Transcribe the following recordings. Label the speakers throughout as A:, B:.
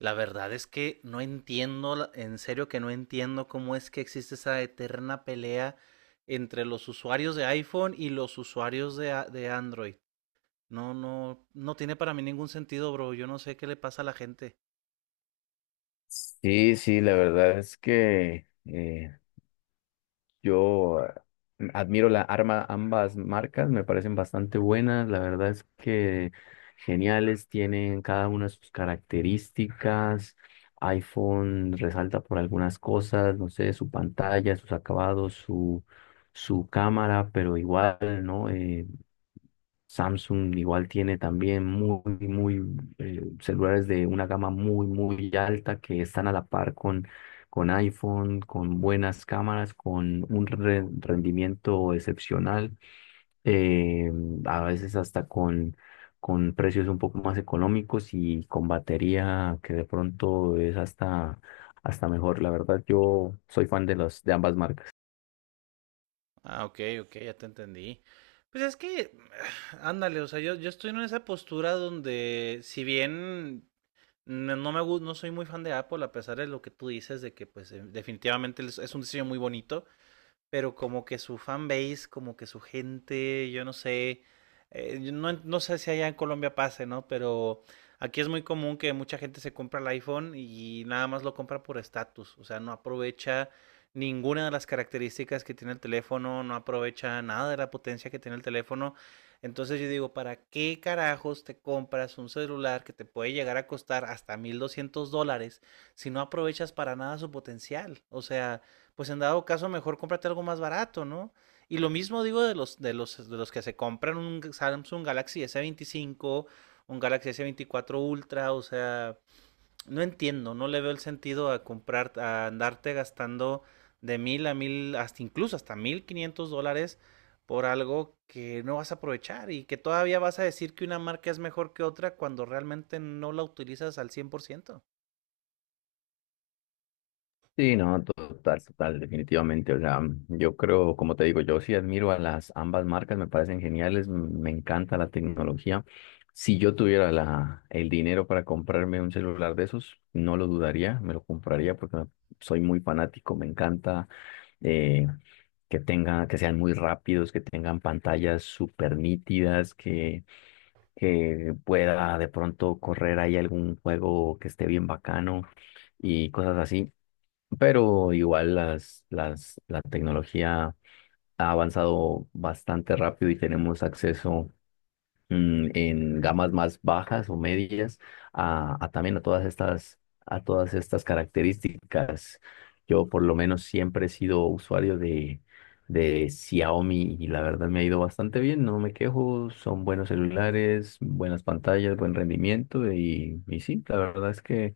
A: La verdad es que no entiendo, en serio que no entiendo cómo es que existe esa eterna pelea entre los usuarios de iPhone y los usuarios de Android. No, no, no tiene para mí ningún sentido, bro. Yo no sé qué le pasa a la gente.
B: Sí, sí, la verdad es que yo admiro la arma, ambas marcas, me parecen bastante buenas, la verdad es que geniales, tienen cada una sus características, iPhone resalta por algunas cosas, no sé, su pantalla, sus acabados, su cámara, pero igual, ¿no? Samsung igual tiene también muy celulares de una gama muy alta que están a la par con iPhone, con buenas cámaras, con un rendimiento excepcional, eh, a veces hasta con precios un poco más económicos y con batería que de pronto es hasta mejor. La verdad, yo soy fan de de ambas marcas.
A: Ah, ok, ok, ya te entendí. Pues es que, ándale, o sea, yo estoy en esa postura donde, si bien no soy muy fan de Apple, a pesar de lo que tú dices, de que pues definitivamente es un diseño muy bonito. Pero como que su fanbase, como que su gente, yo no sé, yo no sé si allá en Colombia pase, ¿no? Pero aquí es muy común que mucha gente se compra el iPhone y nada más lo compra por estatus, o sea, no aprovecha ninguna de las características que tiene el teléfono, no aprovecha nada de la potencia que tiene el teléfono. Entonces yo digo, ¿para qué carajos te compras un celular que te puede llegar a costar hasta $1,200 si no aprovechas para nada su potencial? O sea, pues en dado caso mejor cómprate algo más barato, ¿no? Y lo mismo digo de de los que se compran un Samsung Galaxy S25, un Galaxy S24 Ultra, o sea, no entiendo, no le veo el sentido a comprar, a andarte gastando de mil a mil, hasta incluso hasta $1,500 por algo que no vas a aprovechar y que todavía vas a decir que una marca es mejor que otra cuando realmente no la utilizas al 100%.
B: Sí, no, total, total, definitivamente. O sea, yo creo, como te digo, yo sí admiro a las ambas marcas, me parecen geniales, me encanta la tecnología. Si yo tuviera el dinero para comprarme un celular de esos, no lo dudaría, me lo compraría porque soy muy fanático, me encanta eh, que tenga, que sean muy rápidos, que tengan pantallas súper nítidas, que pueda de pronto correr ahí algún juego que esté bien bacano y cosas así pero igual la tecnología ha avanzado bastante rápido y tenemos acceso en gamas más bajas o medias a también a a todas estas características. Yo por lo menos siempre he sido usuario de Xiaomi y la verdad me ha ido bastante bien, no me quejo, son buenos celulares, buenas pantallas, buen rendimiento y sí, la verdad es que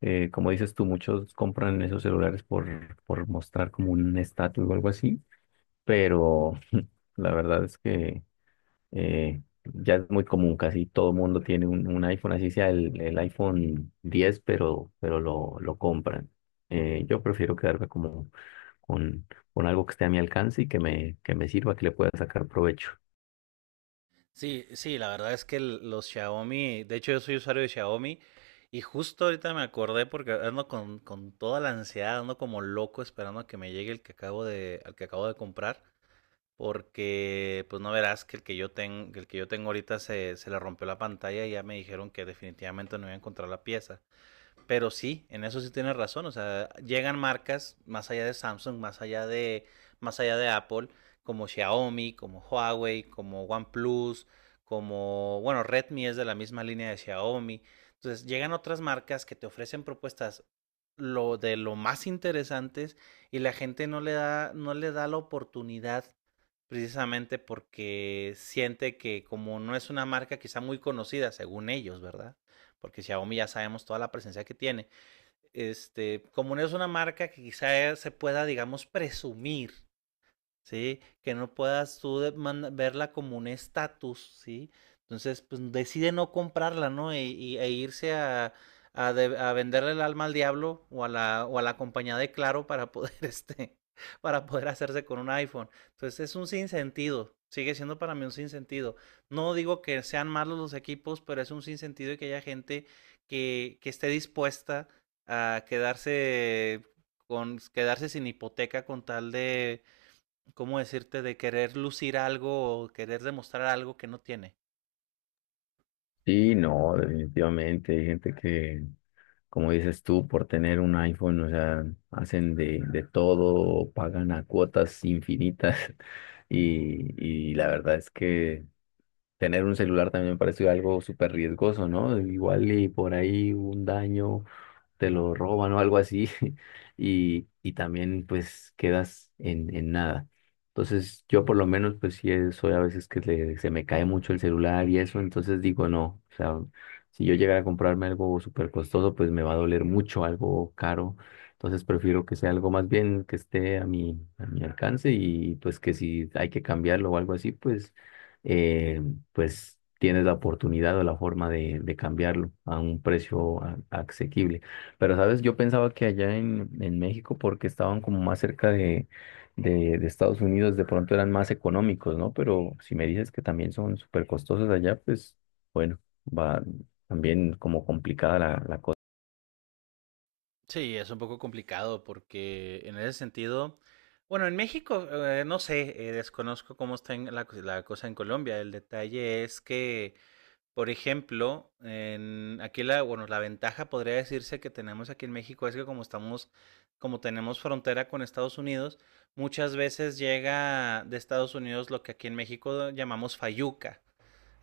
B: como dices tú, muchos compran esos celulares por mostrar como un estatus o algo así, pero la verdad es que... Eh, ya es muy común, casi todo mundo tiene un iPhone, así sea el iPhone 10 pero lo compran. Yo prefiero quedarme como con, con algo que esté a mi alcance y que que me sirva, que le pueda sacar provecho.
A: Sí, sí, la verdad es que los Xiaomi, de hecho yo soy usuario de Xiaomi y justo ahorita me acordé porque ando con toda la ansiedad, ando como loco esperando a que me llegue el que al que acabo de comprar, porque pues no verás que el que yo tengo, el que yo tengo ahorita se le rompió la pantalla y ya me dijeron que definitivamente no iba a encontrar la pieza. Pero sí, en eso sí tienes razón. O sea, llegan marcas más allá de Samsung, más allá de Apple, como Xiaomi, como Huawei, como OnePlus, como, bueno, Redmi es de la misma línea de Xiaomi. Entonces, llegan otras marcas que te ofrecen propuestas lo más interesantes y la gente no le da la oportunidad. Precisamente porque siente que como no es una marca quizá muy conocida, según ellos, ¿verdad? Porque Xiaomi ya sabemos toda la presencia que tiene. Este, como no es una marca que quizá se pueda, digamos, presumir, ¿sí? Que no puedas tú verla como un estatus, ¿sí? Entonces, pues decide no comprarla, ¿no? E irse a venderle el alma al diablo o a o a la compañía de Claro para poder, este, para poder hacerse con un iPhone. Entonces, es un sinsentido. Sigue siendo para mí un sinsentido. No digo que sean malos los equipos, pero es un sinsentido y que haya gente que esté dispuesta a quedarse con quedarse sin hipoteca con tal de, ¿cómo decirte? De querer lucir algo o querer demostrar algo que no tiene.
B: Sí, no, definitivamente hay gente que, como dices tú, por tener un iPhone, o sea, hacen de todo, pagan a cuotas infinitas y la verdad es que tener un celular también me pareció algo súper riesgoso, ¿no? Igual y por ahí un daño te lo roban o algo así y también pues quedas en nada. Entonces yo por lo menos pues sí soy a veces que se me cae mucho el celular y eso, entonces digo no, o sea, si yo llegara a comprarme algo súper costoso pues me va a doler mucho, algo caro, entonces prefiero que sea algo más bien que esté a a mi alcance y pues que si hay que cambiarlo o algo así pues, eh, pues tienes la oportunidad o la forma de cambiarlo a un precio asequible. Pero, ¿sabes? Yo pensaba que allá en México, porque estaban como más cerca de Estados Unidos, de pronto eran más económicos, ¿no? Pero si me dices que también son súper costosos allá, pues bueno, va también como complicada la cosa.
A: Sí, es un poco complicado porque en ese sentido, bueno, en México, no sé, desconozco cómo está en cosa en Colombia. El detalle es que, por ejemplo, aquí bueno, la ventaja podría decirse que tenemos aquí en México es que como estamos, como tenemos frontera con Estados Unidos, muchas veces llega de Estados Unidos lo que aquí en México llamamos fayuca,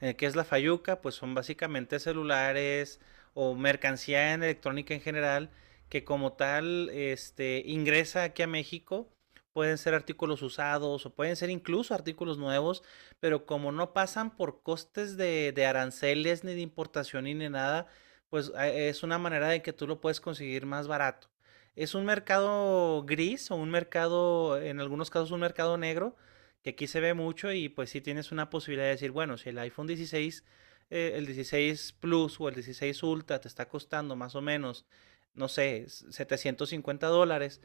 A: que es la Fayuca, pues son básicamente celulares o mercancía en electrónica en general que como tal este, ingresa aquí a México. Pueden ser artículos usados o pueden ser incluso artículos nuevos, pero como no pasan por costes de aranceles ni de importación ni de nada, pues es una manera de que tú lo puedes conseguir más barato. Es un mercado gris o un mercado, en algunos casos un mercado negro, que aquí se ve mucho y pues sí tienes una posibilidad de decir, bueno, si el iPhone 16, el 16 Plus o el 16 Ultra te está costando más o menos, no sé, $750,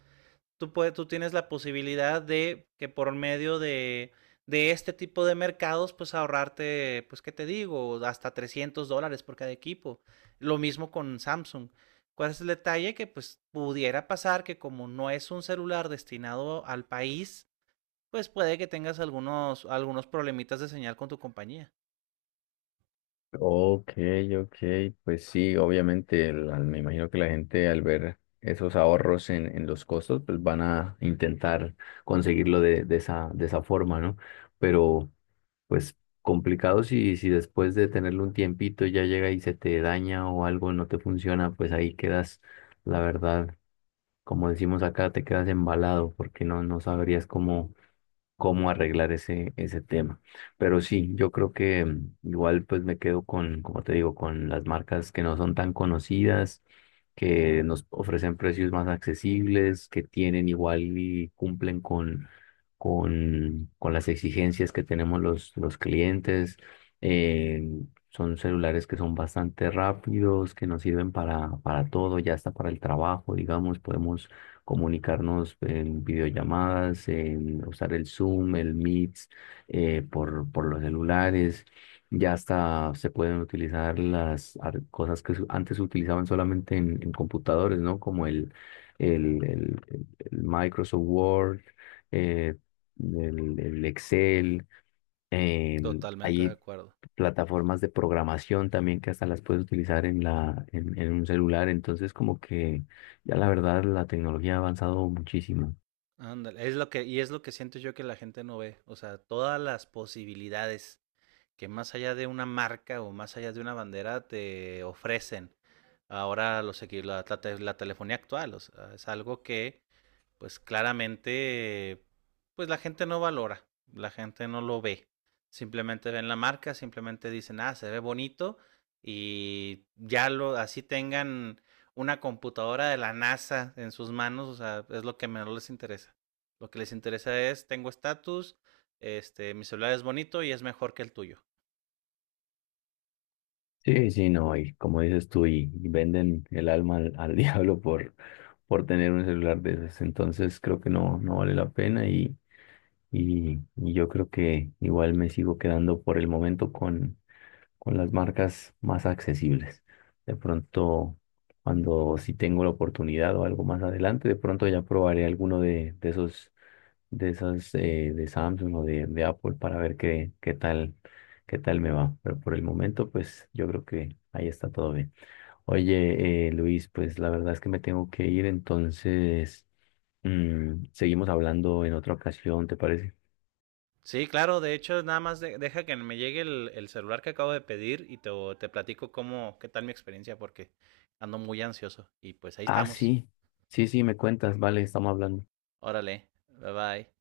A: tú tienes la posibilidad de que por medio de este tipo de mercados, pues ahorrarte, pues qué te digo, hasta $300 por cada equipo. Lo mismo con Samsung. ¿Cuál es el detalle? Que pues pudiera pasar que como no es un celular destinado al país, pues puede que tengas algunos problemitas de señal con tu compañía.
B: Ok, ok, pues sí, obviamente me imagino que la gente al ver esos ahorros en los costos, pues van a intentar conseguirlo de esa forma, ¿no? Pero... Pues complicado si, si después de tenerlo un tiempito ya llega y se te daña o algo no te funciona, pues ahí quedas, la verdad, como decimos acá, te quedas embalado porque no, no sabrías cómo, cómo arreglar ese tema. Pero sí, yo creo que igual pues me quedo con, como te digo, con las marcas que no son tan conocidas, que nos ofrecen precios más accesibles, que tienen igual y cumplen con las exigencias que tenemos los clientes. Eh, son celulares que son bastante rápidos, que nos sirven para todo, ya hasta para el trabajo, digamos, podemos comunicarnos en videollamadas, en usar el Zoom, el Meet, por los celulares. Ya hasta se pueden utilizar las cosas que antes se utilizaban solamente en computadores, ¿no? Como el Microsoft Word, eh, el Excel. Eh,
A: Totalmente de
B: hay
A: acuerdo.
B: plataformas de programación también que hasta las puedes utilizar en en un celular. Entonces, como que ya la verdad la tecnología ha avanzado muchísimo.
A: Ándale, es lo que, y es lo que siento yo que la gente no ve. O sea, todas las posibilidades que más allá de una marca o más allá de una bandera te ofrecen ahora los equi- la, te- la telefonía actual. O sea, es algo que pues claramente, pues la gente no valora, la gente no lo ve. Simplemente ven la marca, simplemente dicen, ah, se ve bonito y ya lo, así tengan una computadora de la NASA en sus manos, o sea, es lo que menos les interesa. Lo que les interesa es, tengo estatus, este, mi celular es bonito y es mejor que el tuyo.
B: Sí, sí, no, y como dices tú, y venden el alma al diablo por tener un celular de esos. Entonces creo que no, no vale la pena y, y yo creo que igual me sigo quedando por el momento con las marcas más accesibles. De pronto, cuando si tengo la oportunidad o algo más adelante, de pronto ya probaré alguno de esos, de esas de Samsung o de Apple para ver qué, qué tal me va. Pero por el momento, pues yo creo que ahí está todo bien. Oye, Luis, pues la verdad es que me tengo que ir, entonces seguimos hablando en otra ocasión, ¿te parece?
A: Sí, claro, de hecho, nada más deja que me llegue el celular que acabo de pedir y te platico cómo, qué tal mi experiencia, porque ando muy ansioso. Y pues ahí
B: Ah,
A: estamos.
B: sí, sí, sí, me cuentas, vale, estamos hablando.
A: Órale, bye bye.